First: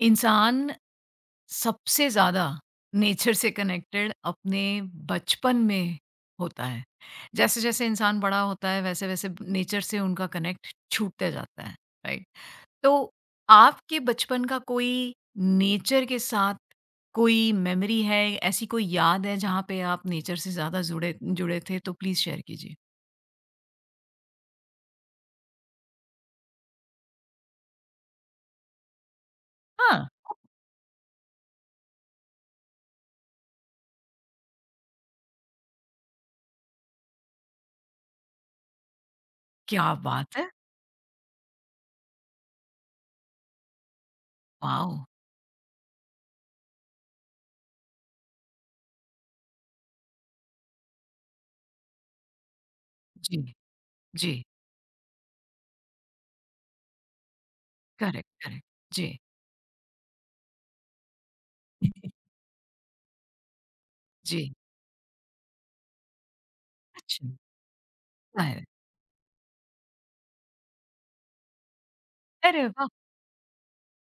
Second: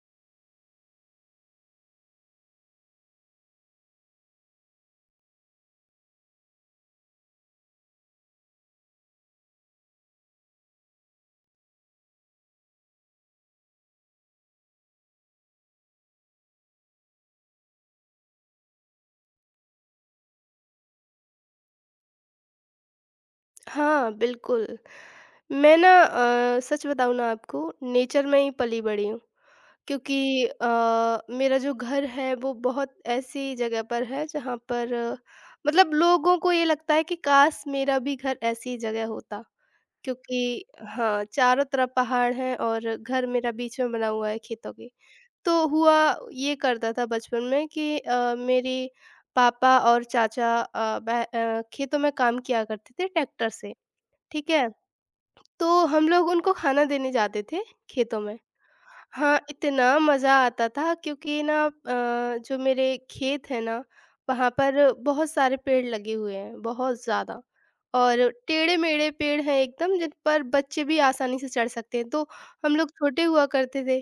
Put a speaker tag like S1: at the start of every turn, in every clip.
S1: इंसान सबसे ज़्यादा नेचर से कनेक्टेड अपने बचपन में होता है। जैसे-जैसे इंसान बड़ा होता है वैसे-वैसे नेचर से उनका कनेक्ट छूटता जाता है, राइट? तो आपके बचपन का कोई नेचर के साथ कोई मेमोरी है, ऐसी कोई याद है जहाँ पे आप नेचर से ज़्यादा जुड़े जुड़े थे तो प्लीज़ शेयर कीजिए।
S2: हाँ, बिल्कुल। मैं ना सच बताऊँ ना आपको, नेचर में ही पली-बड़ी हूँ
S1: हाँ,
S2: क्योंकि मेरा जो घर है, वो बहुत ऐसी जगह पर है, जहाँ पर मतलब लोगों को ये लगता है कि काश मेरा भी घर ऐसी जगह होता
S1: क्या बात
S2: क्योंकि
S1: है!
S2: हाँ, चारों तरफ पहाड़ हैं और घर मेरा बीच में बना हुआ है खेतों के।
S1: वॉव!
S2: तो हुआ ये करता था बचपन में कि मेरे पापा और चाचा खेतों में काम किया करते थे
S1: जी,
S2: ट्रैक्टर से,
S1: जी।
S2: ठीक है? तो हम लोग उनको खाना देने जाते थे खेतों
S1: करेक्ट,
S2: में।
S1: करेक्ट। जी,
S2: हाँ, इतना मज़ा आता था क्योंकि जो मेरे खेत है ना, वहाँ
S1: जी।
S2: पर बहुत सारे पेड़ लगे हुए हैं, बहुत
S1: अच्छा,
S2: ज़्यादा। और
S1: ज़ाहिर है।
S2: टेढ़े-मेढ़े पेड़ हैं एकदम जिन पर बच्चे भी आसानी से चढ़ सकते हैं, तो
S1: अरे
S2: हम
S1: वाह!
S2: लोग छोटे हुआ करते थे,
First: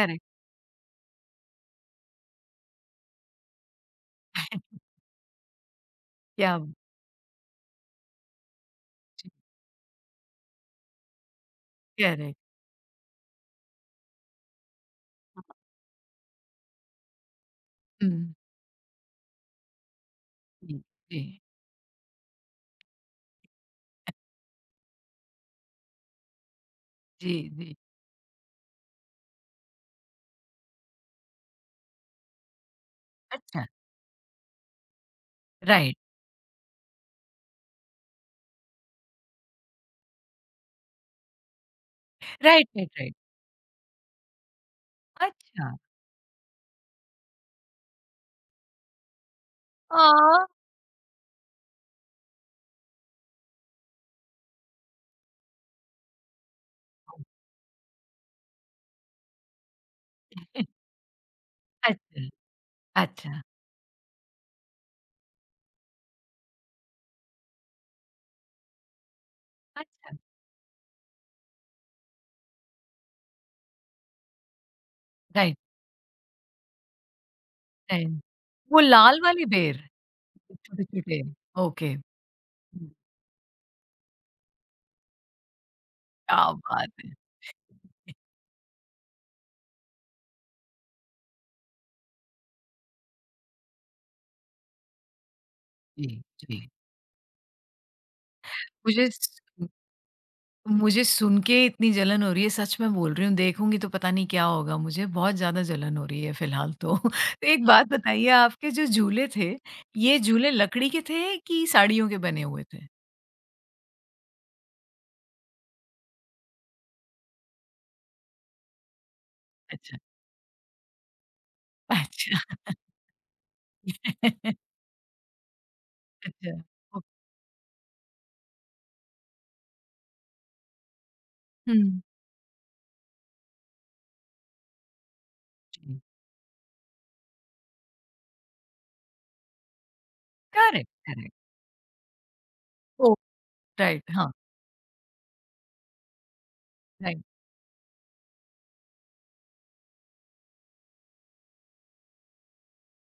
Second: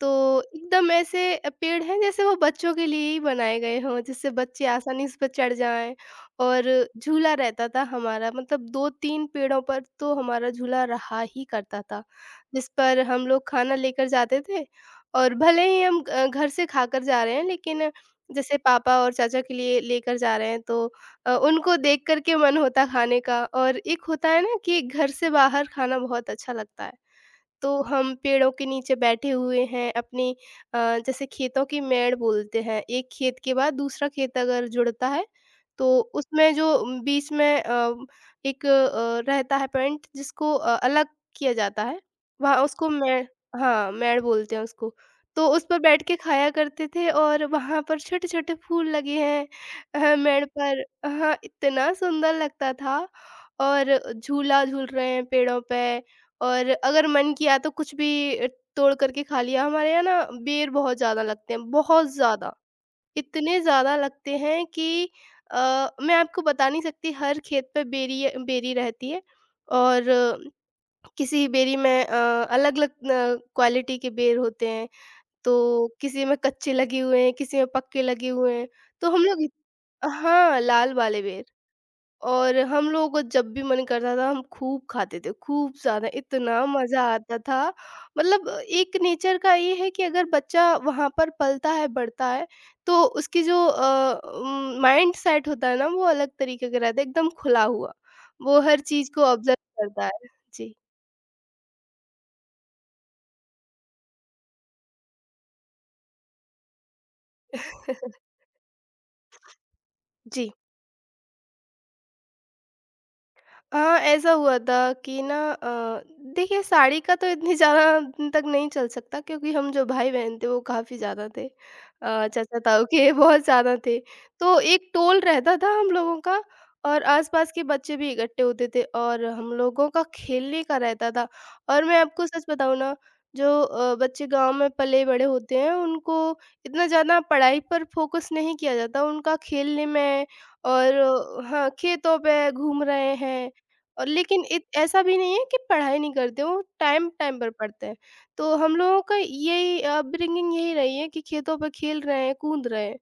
S2: तो एकदम ऐसे पेड़ हैं जैसे वो बच्चों के लिए ही बनाए गए हों, जिससे बच्चे आसानी से उस पर चढ़ जाएँ
S1: क्या
S2: और झूला रहता था हमारा, मतलब 2-3
S1: जी,
S2: पेड़ों पर तो हमारा झूला रहा ही करता था।
S1: करेक्ट।
S2: जिस पर हम लोग खाना लेकर जाते थे और भले ही हम घर से खाकर जा रहे हैं लेकिन
S1: हुँ,
S2: जैसे पापा और चाचा के लिए लेकर जा रहे हैं
S1: जी,
S2: तो
S1: जी।
S2: उनको देख कर के मन होता खाने का और एक होता है ना कि घर से बाहर खाना बहुत अच्छा लगता है।
S1: जी, जी।
S2: तो हम पेड़ों के नीचे बैठे हुए हैं अपने, जैसे खेतों की मेड़ बोलते हैं, एक खेत के
S1: अच्छा,
S2: बाद दूसरा खेत अगर जुड़ता है तो
S1: राइट,
S2: उसमें जो बीच में एक रहता है पॉइंट जिसको अलग किया जाता है वहाँ
S1: राइट,
S2: उसको
S1: राइट, राइट।
S2: मेड़, हाँ मेड़ बोलते हैं उसको। तो उस
S1: अच्छा,
S2: पर बैठ के खाया करते थे और वहां पर छोटे छोटे फूल लगे हैं मेड़
S1: ओह!
S2: पर। हाँ इतना सुंदर लगता था और झूला झूल रहे हैं पेड़ों पे और अगर मन किया तो कुछ भी तोड़ करके खा लिया। हमारे यहाँ ना बेर बहुत ज़्यादा लगते हैं, बहुत
S1: अच्छा,
S2: ज़्यादा।
S1: अच्छा,
S2: इतने ज़्यादा लगते हैं कि अ, मैं आपको बता नहीं सकती, हर खेत पे बेरी, बेरी रहती है और
S1: अच्छा,
S2: किसी बेरी में अलग-अलग क्वालिटी के बेर होते हैं। तो
S1: राइट,
S2: किसी में कच्चे लगे हुए हैं, किसी में पक्के
S1: राइट।
S2: लगे हुए हैं।
S1: वो
S2: तो
S1: लाल
S2: हम लोग
S1: वाली
S2: इत
S1: बेर,
S2: हाँ, लाल वाले
S1: छोटे-छोटे,
S2: बेर।
S1: ओके,
S2: और हम लोगों को जब भी मन करता था हम खूब खाते थे, खूब ज़्यादा,
S1: क्या
S2: इतना
S1: बात
S2: मज़ा
S1: है!
S2: आता था। मतलब एक नेचर का ये है कि अगर बच्चा वहाँ पर पलता है, बढ़ता है तो उसकी जो माइंड सेट होता है ना वो
S1: जी,
S2: अलग
S1: जी।
S2: तरीके का रहता है, एकदम खुला हुआ। वो हर
S1: मुझे
S2: चीज़ को
S1: स
S2: ऑब्ज़र्व करता है। जी।
S1: मुझे सुन के इतनी जलन हो रही है, सच में बोल रही हूँ, देखूँगी तो पता नहीं क्या होगा मुझे, बहुत ज़्यादा जलन हो रही है फ़िलहाल तो। तो एक बात बताइए आपके जो झूले थे, ये
S2: जी।
S1: झूले लकड़ी के थे कि साड़ियों के बने हुए थे?
S2: हाँ, ऐसा हुआ था कि देखिए साड़ी का तो इतनी ज़्यादा दिन तक नहीं चल सकता क्योंकि हम जो
S1: अच्छा,
S2: भाई-बहन थे वो काफ़ी ज़्यादा थे।
S1: अच्छा।
S2: चाचा-ताऊ के बहुत ज़्यादा थे। तो एक टोल रहता था हम लोगों का
S1: अच्छा, ओ
S2: और आस-पास के बच्चे भी इकट्ठे होते थे और हम लोगों का खेलने का रहता था।
S1: हुँ,
S2: और मैं आपको सच बताऊँ ना, जो बच्चे गाँव में पले-बड़े होते हैं
S1: जी।
S2: उनको इतना ज़्यादा पढ़ाई पर फ़ोकस नहीं किया जाता। उनका खेलने में,
S1: करेक्ट,
S2: और
S1: करेक्ट।
S2: हाँ, खेतों पे घूम रहे
S1: ओह!
S2: हैं।
S1: राइट,
S2: और
S1: हाँ,
S2: लेकिन इत ऐसा भी नहीं है कि पढ़ाई नहीं करते, वो टाइम
S1: राइट,
S2: टाइम पर पढ़ते हैं। तो हम लोगों का यही अपब्रिंगिंग यही रही है कि खेतों पे खेल रहे हैं, कूद रहे हैं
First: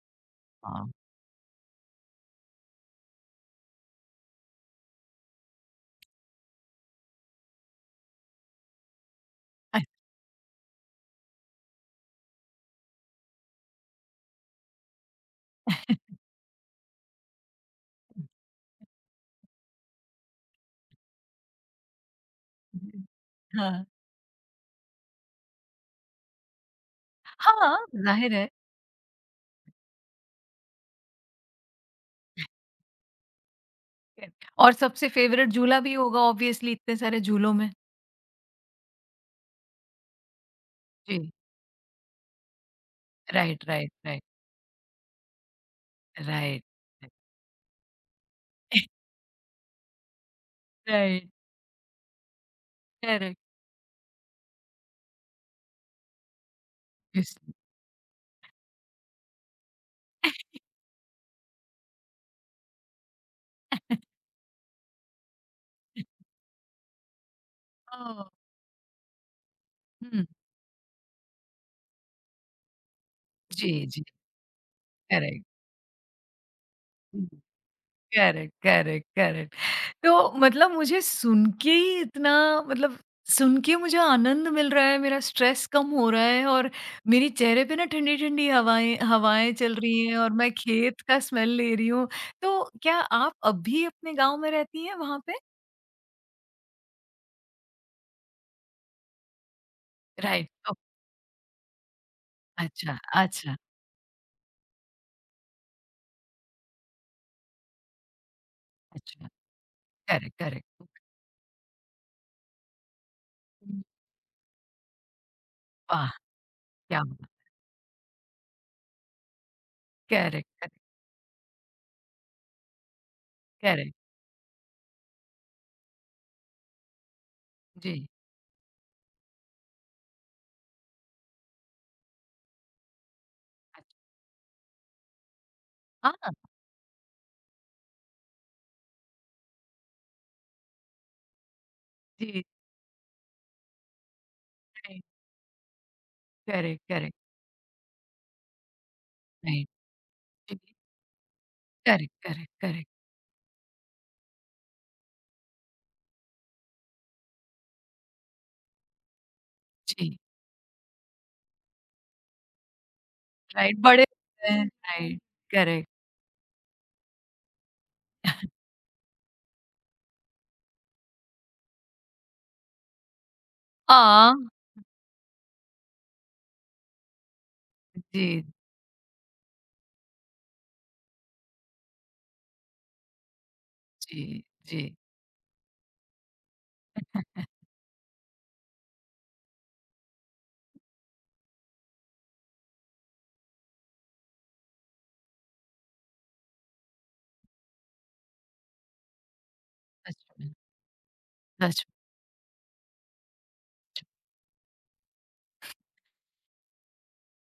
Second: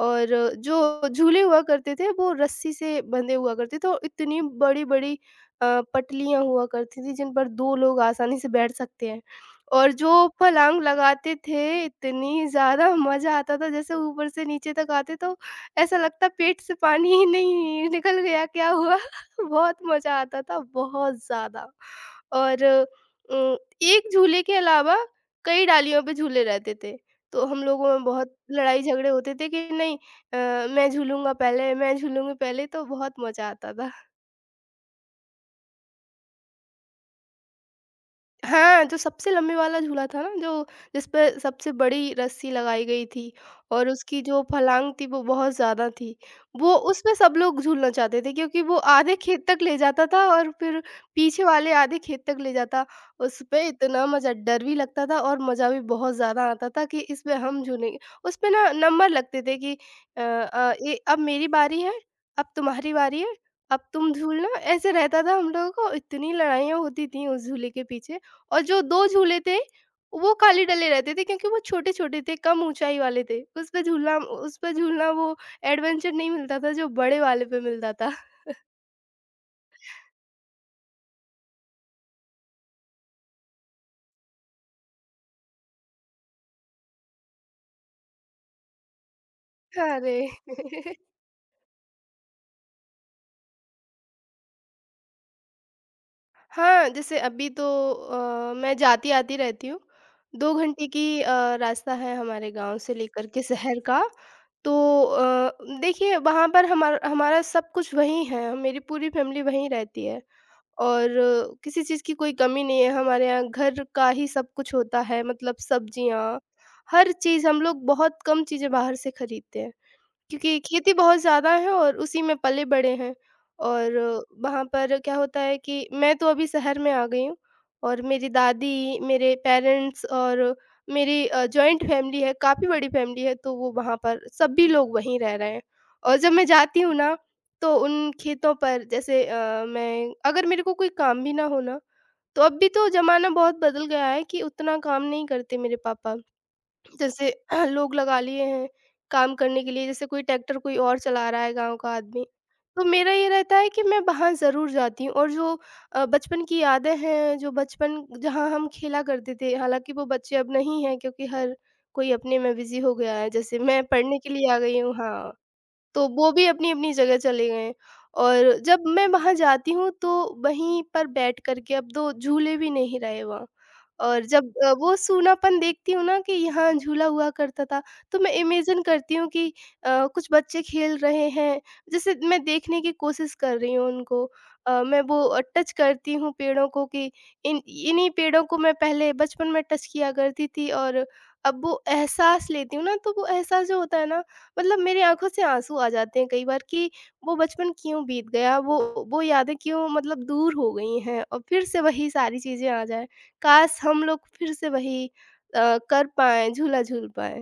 S2: और
S1: हाँ।
S2: जो झूले हुआ करते थे वो रस्सी से बंधे हुआ करते थे और इतनी बड़ी-बड़ी पटलियाँ हुआ करती थी जिन पर 2 लोग आसानी से बैठ सकते हैं। और जो फलांग लगाते थे इतनी ज़्यादा मज़ा आता था, जैसे ऊपर से नीचे तक आते तो ऐसा लगता पेट से पानी ही नहीं निकल गया क्या हुआ? बहुत मज़ा आता था, बहुत ज़्यादा। और
S1: हाँ,
S2: एक झूले के अलावा कई डालियों पे झूले रहते थे। तो हम
S1: हाँ,
S2: लोगों में
S1: ज़ाहिर
S2: बहुत
S1: है।
S2: लड़ाई झगड़े होते थे कि नहीं, मैं झूलूँगा पहले, मैं झूलूँगी पहले, तो बहुत मज़ा आता था।
S1: और सबसे फ़ेवरेट झूला भी होगा ऑब्वियसली इतने सारे झूलों में।
S2: हाँ, जो सबसे लंबे वाला झूला था ना, जो जिस पे
S1: जी,
S2: सबसे बड़ी रस्सी लगाई गई थी
S1: राइट,
S2: और
S1: राइट,
S2: उसकी
S1: राइट,
S2: जो फलांग थी वो बहुत ज़्यादा थी। वो
S1: राइट।
S2: उसमें सब लोग झूलना चाहते थे क्योंकि वो आधे खेत तक ले जाता था और फिर
S1: राइट,
S2: पीछे वाले आधे खेत तक ले जाता।
S1: करेक्ट,
S2: उसपे इतना मज़ा, डर भी लगता था और मज़ा भी बहुत ज़्यादा आता था कि इसमें
S1: यस।
S2: हम झूलेंगे। उसपे ना नंबर लगते थे कि ये अब मेरी बारी है, अब तुम्हारी बारी है, अब तुम झूलना, ऐसे रहता था हम लोगों को। इतनी लड़ाइयाँ होती थी उस झूले के पीछे।
S1: ओह!
S2: और जो 2 झूले थे,
S1: हुँ,
S2: वो खाली डले रहते थे क्योंकि वो छोटे-छोटे थे, कम ऊँचाई वाले थे। उस पे
S1: जी, जी,
S2: झूलना उस पे झूलना वो
S1: करेक्ट,
S2: एडवेंचर नहीं मिलता था जो बड़े
S1: हुँ,
S2: वाले पे मिलता था।
S1: Correct, correct, correct. तो मतलब मुझे सुन के ही इतना मतलब सुन के मुझे आनंद मिल रहा है, मेरा स्ट्रेस कम हो रहा है और मेरे चेहरे पे ना ठंडी-ठंडी हवाएँ हवाएँ चल रही
S2: अरे!
S1: हैं और मैं खेत का स्मेल ले रही हूँ। तो क्या आप अब भी अपने गाँव में रहती हैं वहाँ पे?
S2: हाँ, जैसे अभी तो मैं जाती-आती रहती हूँ।
S1: राइट,
S2: 2
S1: ओह!
S2: घंटे की रास्ता है हमारे गाँव से
S1: अच्छा,
S2: लेकर के
S1: अच्छा,
S2: शहर का। तो अ, देखिए, वहाँ पर हमारा सब कुछ वहीं है, मेरी पूरी
S1: अच्छा,
S2: फैमिली वहीं रहती है।
S1: करेक्ट, करेक्ट,
S2: और किसी चीज़ की कोई कमी नहीं है, हमारे यहाँ घर का ही सब कुछ होता है, मतलब
S1: वाह!
S2: सब्जियाँ,
S1: क्या
S2: हर
S1: बात!
S2: चीज़। हम लोग बहुत कम चीज़ें बाहर से खरीदते हैं
S1: करेक्ट,
S2: क्योंकि
S1: करेक्ट।
S2: खेती बहुत ज़्यादा है और उसी में पले-बड़े हैं।
S1: करेक्ट,
S2: और वहाँ पर क्या होता है कि मैं तो अभी शहर में आ गई हूँ और
S1: जी।
S2: मेरी दादी, मेरे पेरेंट्स और मेरी जॉइंट फैमिली है, काफ़ी बड़ी फैमिली है, तो वो वहाँ
S1: अच्छा
S2: पर सभी लोग वहीं रह रहे हैं।
S1: हाँ,
S2: और जब मैं जाती हूँ ना, तो उन खेतों पर जैसे मैं अगर, मेरे को कोई काम भी ना हो ना, तो
S1: जी,
S2: अब भी तो ज़माना बहुत बदल गया है कि उतना काम
S1: राइट,
S2: नहीं करते मेरे पापा।
S1: करेक्ट, करेक्ट,
S2: जैसे लोग लगा लिए हैं काम करने
S1: राइट,
S2: के लिए, जैसे कोई ट्रैक्टर
S1: जी,
S2: कोई और चला रहा है, गाँव का
S1: करेक्ट,
S2: आदमी।
S1: करेक्ट,
S2: तो
S1: करेक्ट,
S2: मेरा ये रहता है कि मैं वहाँ ज़रूर जाती हूँ और जो बचपन की यादें हैं, जो बचपन जहाँ हम खेला करते थे, हालाँकि वो
S1: जी,
S2: बच्चे अब नहीं हैं क्योंकि हर कोई अपने में बिज़ी हो गया है। जैसे
S1: राइट,
S2: मैं
S1: बड़े
S2: पढ़ने के लिए
S1: होते
S2: आ
S1: हैं,
S2: गई हूँ,
S1: राइट,
S2: हाँ।
S1: करेक्ट।
S2: तो वो भी अपनी-अपनी जगह चले गए हैं। और जब मैं वहाँ जाती हूँ तो वहीं पर बैठ कर के, अब तो झूले भी नहीं रहे वहाँ। और
S1: हाँ,
S2: जब वो सूनापन देखती हूँ ना, कि यहाँ झूला हुआ करता था, तो मैं
S1: जी,
S2: इमेजिन करती हूँ कि कुछ बच्चे खेल रहे हैं, जैसे मैं देखने की कोशिश कर रही हूँ
S1: जी,
S2: उनको।
S1: जी,
S2: मैं वो टच करती हूँ पेड़ों को कि इन इन्हीं पेड़ों को मैं पहले बचपन में टच किया करती थी और अब वो एहसास लेती हूँ ना, तो वो एहसास जो होता है ना, मतलब मेरी आँखों से आँसू आ जाते हैं कई बार कि वो बचपन क्यों बीत गया? वो यादें क्यों, मतलब,
S1: सच में,
S2: दूर हो गई हैं और फिर से
S1: सच में।
S2: वही सारी चीज़ें आ जाएँ। काश हम लोग फिर से वही कर पाएँ, झूला झूल पाएँ।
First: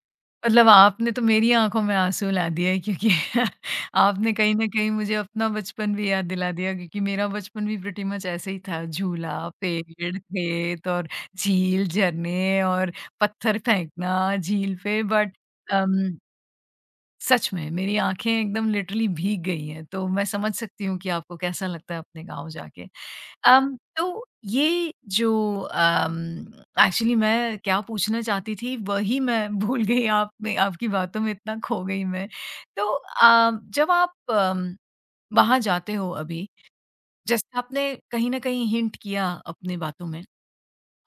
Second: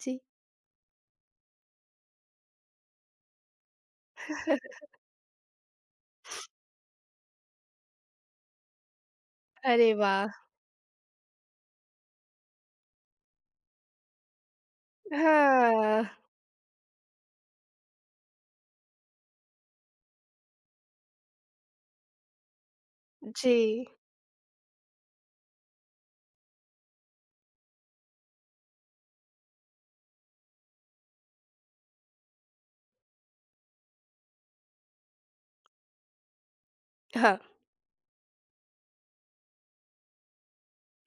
S2: जी।
S1: मतलब आपने तो मेरी आँखों में आँसू ला दिए क्योंकि आपने कहीं न कहीं मुझे अपना बचपन भी याद दिला दिया क्योंकि मेरा बचपन भी प्रिटी मच ऐसे ही था। झूला,
S2: अरे
S1: पेड़,
S2: वाह!
S1: खेत और झील, झरने और पत्थर फेंकना झील पे बट
S2: हाँ,
S1: अम, सच में मेरी आँखें एकदम लिटरली भीग गई हैं, तो मैं समझ सकती हूँ कि आपको कैसा लगता है अपने गाँव जाके।
S2: जी।
S1: तो ये जो अम, एक्चुअली मैं क्या पूछना चाहती थी वही मैं भूल गई आप में आपकी बातों में इतना खो गई मैं। तो जब आप वहाँ जाते हो अभी,
S2: हाँ,
S1: जैसे आपने कहीं न कहीं हिंट किया अपनी बातों में,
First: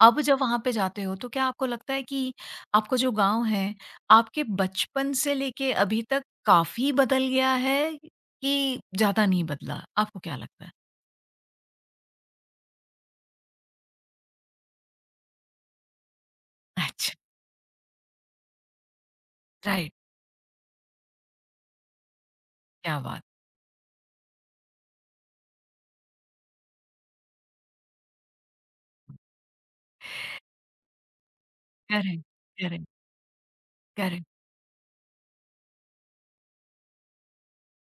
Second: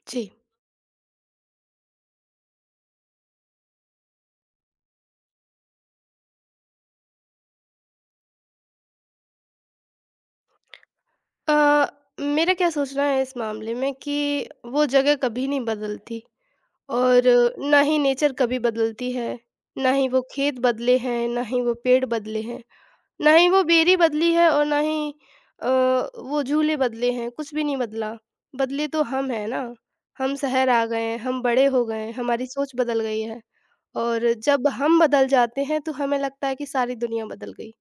S1: अब
S2: जी।
S1: जब वहाँ पे जाते हो तो क्या आपको लगता है कि आपका जो गाँव है, आपके बचपन से लेके अभी तक काफ़ी बदल गया है कि ज़्यादा नहीं बदला? आपको क्या लगता है?
S2: अ, मेरा क्या सोचना है इस मामले में कि वो जगह कभी नहीं बदलती
S1: अच्छा,
S2: और ना ही नेचर कभी बदलती है, ना
S1: राइट,
S2: ही वो खेत बदले हैं, ना ही वो पेड़ बदले हैं।
S1: क्या बात!
S2: नहीं वो बेरी बदली है और ना ही वो झूले बदले हैं, कुछ भी नहीं बदला। बदले तो हम हैं ना, हम शहर आ गए हैं, हम बड़े हो गए हैं,
S1: करेक्ट,
S2: हमारी सोच
S1: करेक्ट,
S2: बदल गई है।
S1: करेक्ट,
S2: और जब हम बदल जाते हैं तो हमें लगता है कि सारी दुनिया बदल गई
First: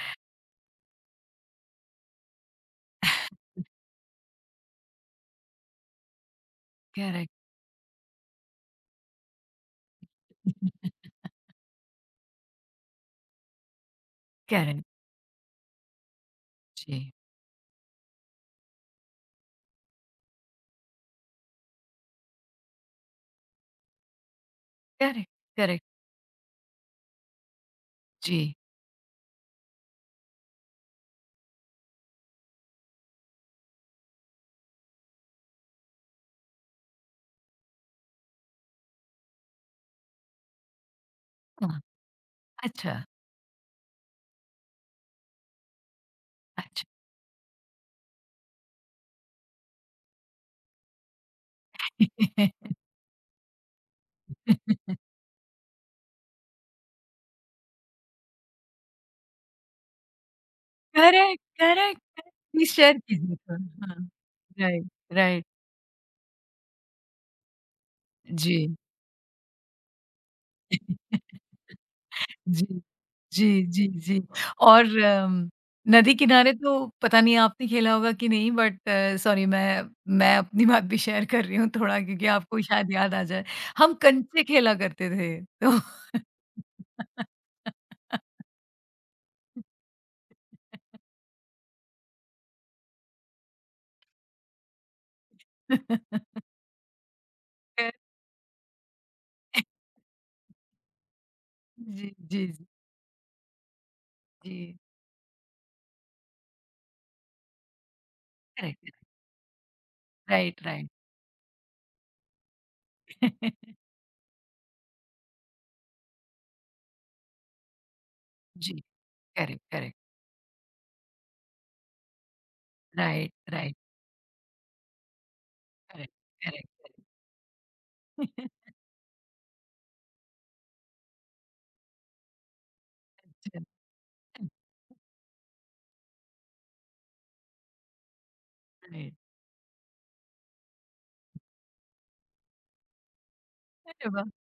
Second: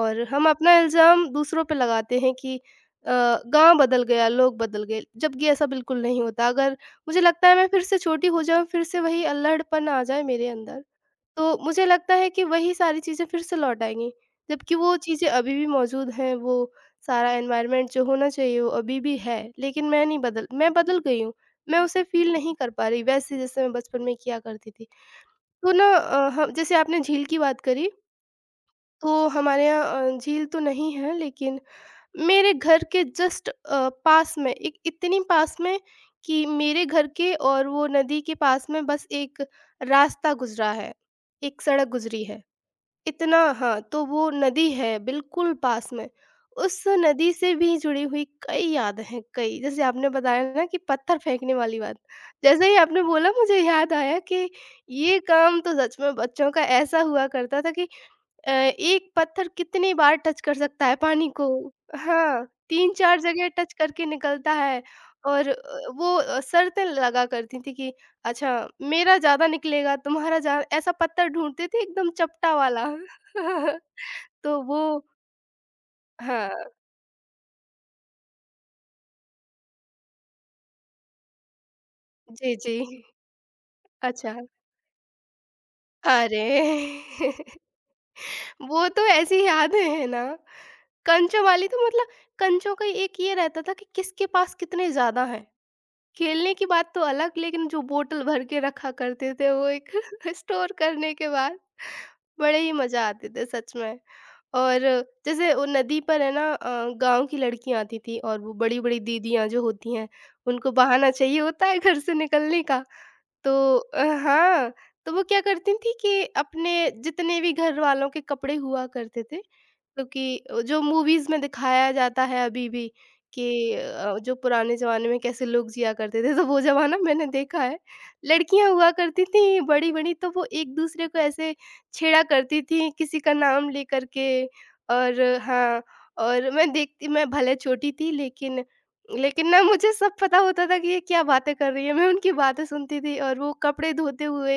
S2: और हम अपना इल्ज़ाम दूसरों पे लगाते हैं कि अ, गाँव बदल गया, लोग बदल गए, जबकि ऐसा बिल्कुल नहीं होता। अगर मुझे
S1: करेक्ट,
S2: लगता है मैं फिर से छोटी हो जाऊँ, फिर से वही अल्हड़पन आ जाए मेरे अंदर, तो मुझे लगता है कि वही सारी चीज़ें फिर से लौट आएँगी, जबकि
S1: करेक्ट,
S2: वो चीज़ें अभी भी मौजूद हैं, वो
S1: जी,
S2: सारा एनवायरनमेंट जो होना चाहिए वो अभी भी है, लेकिन मैं नहीं बदल मैं बदल गई हूँ, मैं उसे फ़ील नहीं कर पा रही वैसे जैसे मैं बचपन में किया करती थी।
S1: करेक्ट,
S2: तो
S1: करेक्ट,
S2: ना अ, ह जैसे आपने झील की बात करी,
S1: जी,
S2: तो हमारे यहाँ झील तो नहीं है लेकिन मेरे घर के जस्ट पास में, एक इतनी पास में कि मेरे घर के और वो नदी के पास में बस एक रास्ता गुज़रा है, एक
S1: हाँ,
S2: सड़क गुज़री है।
S1: अच्छा,
S2: इतना, हाँ, तो वो नदी है बिल्कुल पास में। उस
S1: अच्छा।
S2: नदी से भी जुड़ी हुई कई याद हैं, कई। जैसे आपने बताया ना कि पत्थर फेंकने वाली बात। जैसे ही आपने बोला मुझे याद आया कि ये काम तो सच में बच्चों का ऐसा हुआ करता था कि एक पत्थर कितनी बार टच कर सकता है पानी
S1: करेक्ट,
S2: को?
S1: करेक्ट, करेक्ट,
S2: हाँ,
S1: प्लीज़ शेयर
S2: 3-4
S1: कीजिए
S2: जगह टच
S1: थोड़ा,
S2: करके
S1: हाँ,
S2: निकलता है।
S1: राइट, राइट,
S2: और वो शर्तें लगा करती थी कि अच्छा
S1: जी।
S2: मेरा ज़्यादा निकलेगा, तुम्हारा ज्या ऐसा पत्थर ढूँढते थे एकदम चपटा
S1: जी,
S2: वाला।
S1: जी, जी, जी
S2: तो वो
S1: और नदी किनारे
S2: हाँ,
S1: तो पता नहीं आपने खेला होगा कि नहीं बट सॉरी मैं अपनी बात भी शेयर कर रही हूँ थोड़ा क्योंकि
S2: जी,
S1: आपको
S2: जी।
S1: शायद याद आ जाए। हम
S2: अच्छा।
S1: कंचे खेला करते थे तो
S2: अरे! वो तो ऐसी यादें हैं ना। कंचों वाली तो मतलब कंचों का एक ये रहता था कि किसके पास कितने ज़्यादा हैं।
S1: अ,
S2: खेलने की बात तो अलग लेकिन जो बोतल भर के रखा करते थे वो एक स्टोर करने के बाद
S1: जी, जी,
S2: बड़े
S1: जी,
S2: ही मजा आते थे सच में।
S1: जी।
S2: और जैसे वो नदी पर है ना गाँव की लड़कियाँ आती थी और वो
S1: करेक्ट,
S2: बड़ी-बड़ी दीदियाँ जो होती हैं
S1: राइट,
S2: उनको
S1: राइट।
S2: बहाना चाहिए होता है घर से निकलने का। तो हाँ, तो वो क्या करती थी कि अपने जितने भी घर वालों के कपड़े
S1: जी,
S2: हुआ करते थे
S1: करेक्ट, करेक्ट,
S2: मतलब कि जो मूवीज़ में दिखाया जाता है अभी भी
S1: राइट,
S2: कि
S1: राइट,
S2: जो पुराने ज़माने में कैसे लोग जिया
S1: करेक्ट,
S2: करते थे, तो वो
S1: करेक्ट,
S2: ज़माना मैंने देखा है।
S1: करेक्ट।
S2: लड़कियाँ हुआ करती थीं बड़ी-बड़ी, तो वो एक-दूसरे को ऐसे छेड़ा करती थीं किसी का
S1: अच्छा,
S2: नाम लेकर के। और हाँ, और मैं भले छोटी थी लेकिन
S1: राइट।
S2: लेकिन ना मुझे सब पता होता था कि ये क्या बातें कर रही हैं, मैं उनकी बातें सुनती थी और वो कपड़े
S1: अरे
S2: धोते
S1: वाह!
S2: हुए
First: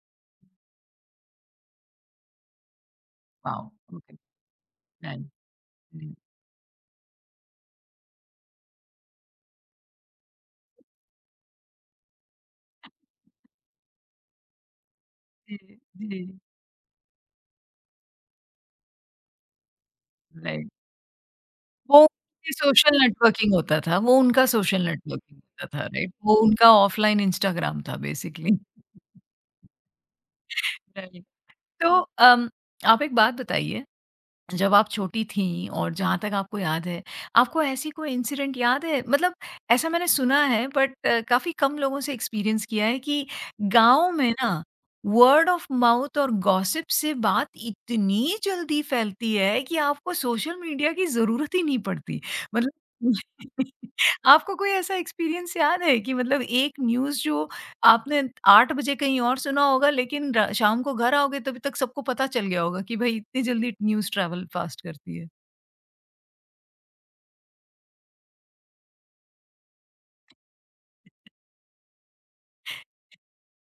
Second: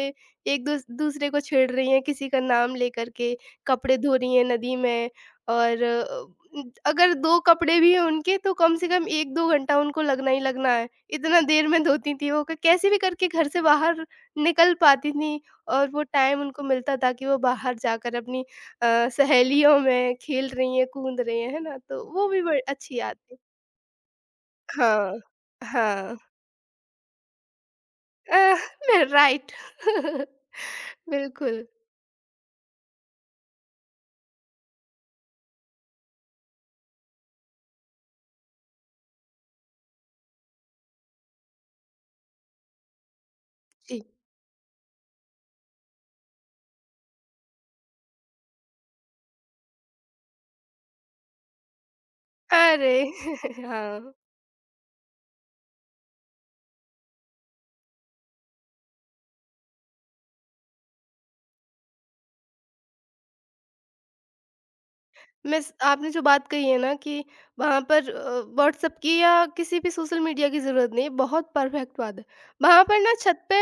S2: एक दूसरे को छेड़ रही हैं, किसी का नाम लेकर के,
S1: वाओ!
S2: कपड़े
S1: ओके,
S2: धो रही हैं नदी में।
S1: नाइस,
S2: और
S1: नाइस।
S2: अगर 2 कपड़े भी हैं उनके तो कम से कम 1-2 घंटा उनको लगना ही लगना है। इतना देर में धोती थी वो क कैसे भी करके घर से बाहर निकल पाती थीं
S1: जी,
S2: और वो
S1: जी,
S2: टाइम उनको मिलता था कि वो बाहर जाकर अपनी सहेलियों में खेल
S1: राइट।
S2: रही हैं, कूद रही हैं, है ना?
S1: वो
S2: तो वो भी
S1: उनकी
S2: बड़ी अच्छी
S1: सोशल
S2: याद थी।
S1: नेटवर्किंग होता था, वो उनका सोशल
S2: हाँ,
S1: नेटवर्किंग होता था, राइट?
S2: हाँ।
S1: वो उनका ऑफ़लाइन इंस्टाग्राम था बेसिकली,
S2: अ, राइट।
S1: राइट।
S2: बिल्कुल।
S1: तो अम, आप एक बात बताइए जब आप छोटी थीं और जहाँ तक आपको याद है, आपको ऐसी कोई इंसिडेंट याद है? मतलब ऐसा मैंने सुना है बट काफ़ी कम लोगों से एक्सपीरियंस किया है कि
S2: जी।
S1: गाँव में ना वर्ड ऑफ माउथ और गॉसिप से बात इतनी जल्दी फैलती है कि आपको सोशल मीडिया की ज़रूरत ही नहीं पड़ती। मतलब
S2: अरे! हाँ।
S1: आपको कोई ऐसा एक्सपीरियंस याद है कि मतलब एक न्यूज़ जो आपने 8 बजे कहीं और सुना होगा लेकिन र शाम को घर आओगे तभी तक सबको पता चल गया होगा कि भई इतनी जल्दी न्यूज़ ट्रैवल फास्ट करती है।
S2: मिस आपने जो बात कही है ना कि वहाँ पर व्हाट्सएप की या किसी भी सोशल मीडिया की ज़रूरत नहीं है, बहुत परफेक्ट बात है। वहाँ पर ना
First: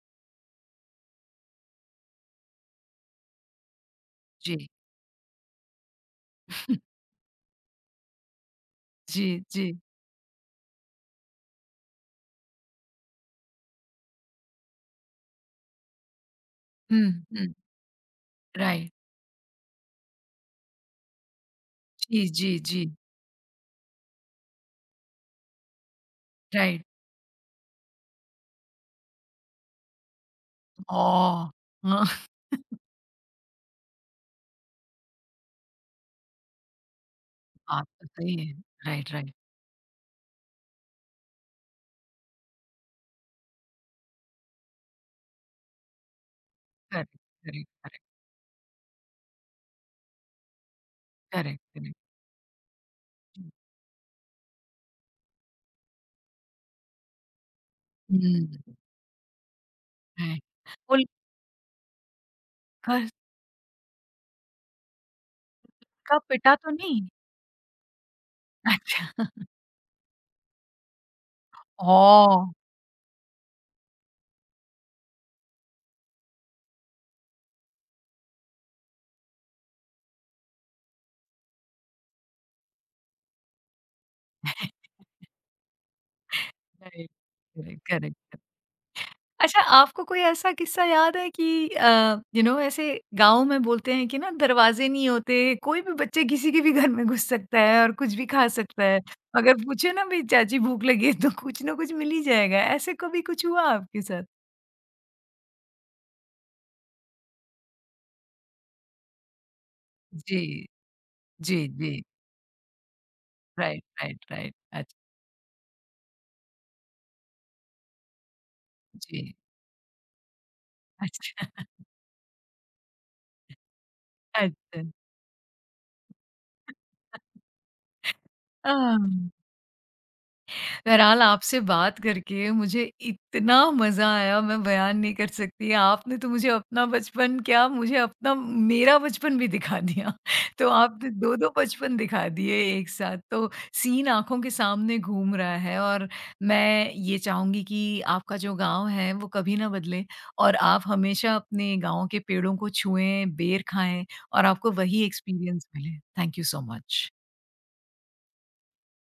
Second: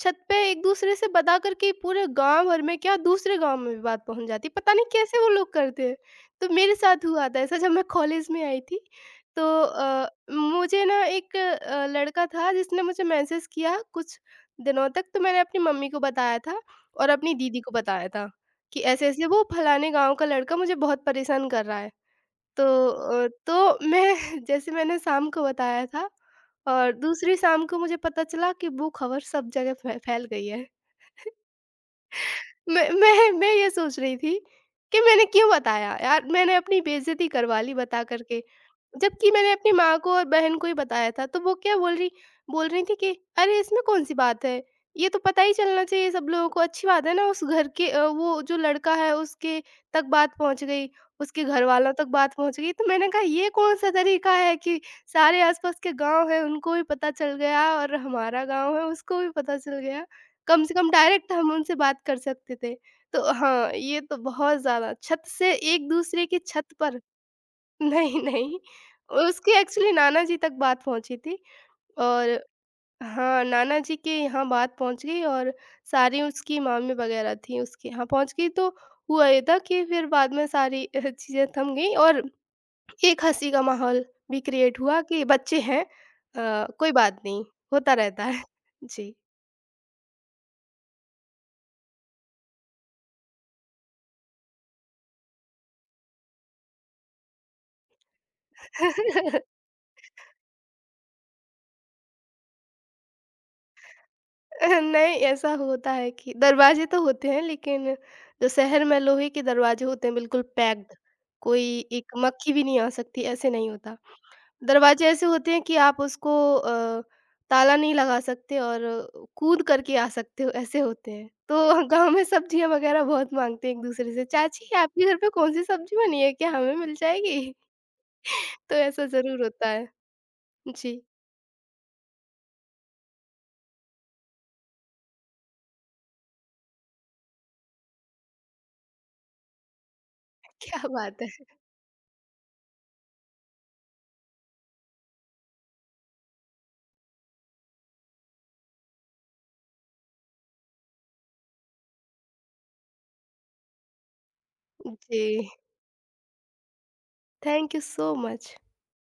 S2: छत पे एक-दूसरे से बता कर के पूरे गाँव भर में क्या दूसरे गाँव में भी बात पहुँच जाती है,
S1: जी।
S2: पता नहीं कैसे वो लोग करते हैं। तो मेरे साथ हुआ था ऐसा जब मैं कॉलेज में आई थी,
S1: जी,
S2: तो
S1: जी।
S2: मुझे ना एक लड़का था जिसने मुझे मैसेज किया कुछ दिनों तक, तो मैंने अपनी मम्मी को बताया था और
S1: हुँ,
S2: अपनी
S1: हुँ।
S2: दीदी को बताया था। कि
S1: राइट।
S2: ऐसे-ऐसे वो फलाने गाँव का लड़का मुझे बहुत परेशान कर रहा है।
S1: जी, जी, जी।
S2: तो मैं जैसे मैंने शाम को बताया था
S1: राइट।
S2: और दूसरी शाम को मुझे पता चला कि वो खबर सब जगह फै फैल गई है।
S1: ओह! हाँ,
S2: मैं ये सोच रही थी कि मैंने क्यों बताया यार, मैंने अपनी बेइज़्ज़ती करवा ली
S1: बात
S2: बता
S1: तो
S2: कर
S1: सही
S2: के।
S1: है। राइट,
S2: जबकि
S1: राइट।
S2: मैंने अपनी माँ को और बहन को ही बताया था, तो वो क्या बोल रही थी कि अरे इसमें कौन-सी बात है? ये तो पता ही चलना चाहिए सब लोगों को, अच्छी बात
S1: करेक्ट,
S2: है ना उस घर
S1: करेक्ट,
S2: के
S1: करेक्ट,
S2: वो जो लड़का है उसके तक बात पहुँच गई, उसके
S1: करेक्ट,
S2: घरवालों
S1: करेक्ट।
S2: तक बात पहुँच गई। तो मैंने कहा ये कौन-सा तरीका है कि सारे आस-पास के गाँव हैं उनको भी पता चल गया और हमारा
S1: हुँ,
S2: गाँव है उसको भी पता चल गया।
S1: राइट।
S2: कम से कम
S1: वो
S2: डायरेक्ट हम उनसे बात कर सकते थे।
S1: घर
S2: तो हाँ, ये तो बहुत ज़्यादा छत से
S1: का
S2: एक-दूसरे की
S1: पिटा तो
S2: छत पर
S1: नहीं?
S2: नहीं, नहीं,
S1: अच्छा।
S2: उसकी एक्चुअली नाना जी तक बात पहुँची थी और
S1: ओह!
S2: हाँ, नाना जी के यहाँ बात पहुँच गई और सारी उसकी मामी वग़ैरह थीं, उसके यहाँ पहुँच गई तो हुआ ये था कि फिर बाद में सारी चीज़ें थम गईं और एक हँसी का माहौल भी क्रिएट हुआ कि बच्चे हैं कोई
S1: राइट।
S2: बात नहीं,
S1: करेक्ट,
S2: होता
S1: करेक्ट,
S2: रहता है।
S1: करेक्ट।
S2: जी।
S1: अच्छा, आपको कोई ऐसा किस्सा याद है कि यू नो ऐसे गाँव में बोलते हैं कि ना दरवाजे नहीं होते, कोई भी बच्चे किसी के भी घर में घुस सकता है और कुछ भी खा सकता है। अगर पूछे ना भई चाची भूख लगी है तो कुछ ना कुछ मिल ही जाएगा। ऐसे कभी कुछ हुआ आपके साथ?
S2: नहीं, ऐसा होता है कि दरवाजे तो होते हैं लेकिन जो शहर में लोहे के दरवाजे होते हैं बिल्कुल
S1: जी।
S2: पैक्ड,
S1: जी,
S2: कोई
S1: जी।
S2: एक मक्खी भी नहीं आ सकती, ऐसे नहीं
S1: राइट,
S2: होता।
S1: Right, right. अच्छा,
S2: दरवाजे ऐसे होते हैं कि आप उसको ताला नहीं लगा सकते और
S1: जी।
S2: कूद करके आ सकते हो, ऐसे होते हैं।
S1: अच्छा,
S2: तो गाँव में सब्जियाँ वगैरह बहुत माँगते हैं एक-दूसरे से, "चाची
S1: अच्छा।
S2: आपके घर पे कौन-सी सब्जी बनी है? क्या हमें मिल जाएगी?"
S1: अ
S2: तो ऐसा ज़रूर होता है। जी,
S1: बहरहाल आपसे बात करके मुझे इतना मज़ा आया मैं बयान नहीं कर सकती। आपने तो मुझे अपना बचपन क्या मुझे अपना मेरा बचपन भी दिखा दिया। तो
S2: क्या
S1: आपने
S2: बात है!
S1: 2-2 बचपन दिखा दिए एक साथ। तो सीन आँखों के सामने घूम रहा है और मैं ये चाहूँगी कि आपका जो गाँव है वो कभी ना बदले और आप हमेशा अपने गाँव के पेड़ों को छुएँ, बेर खाएँ और आपको वही
S2: जी,
S1: एक्सपीरियंस मिले। Thank you so much.
S2: Thank you so much.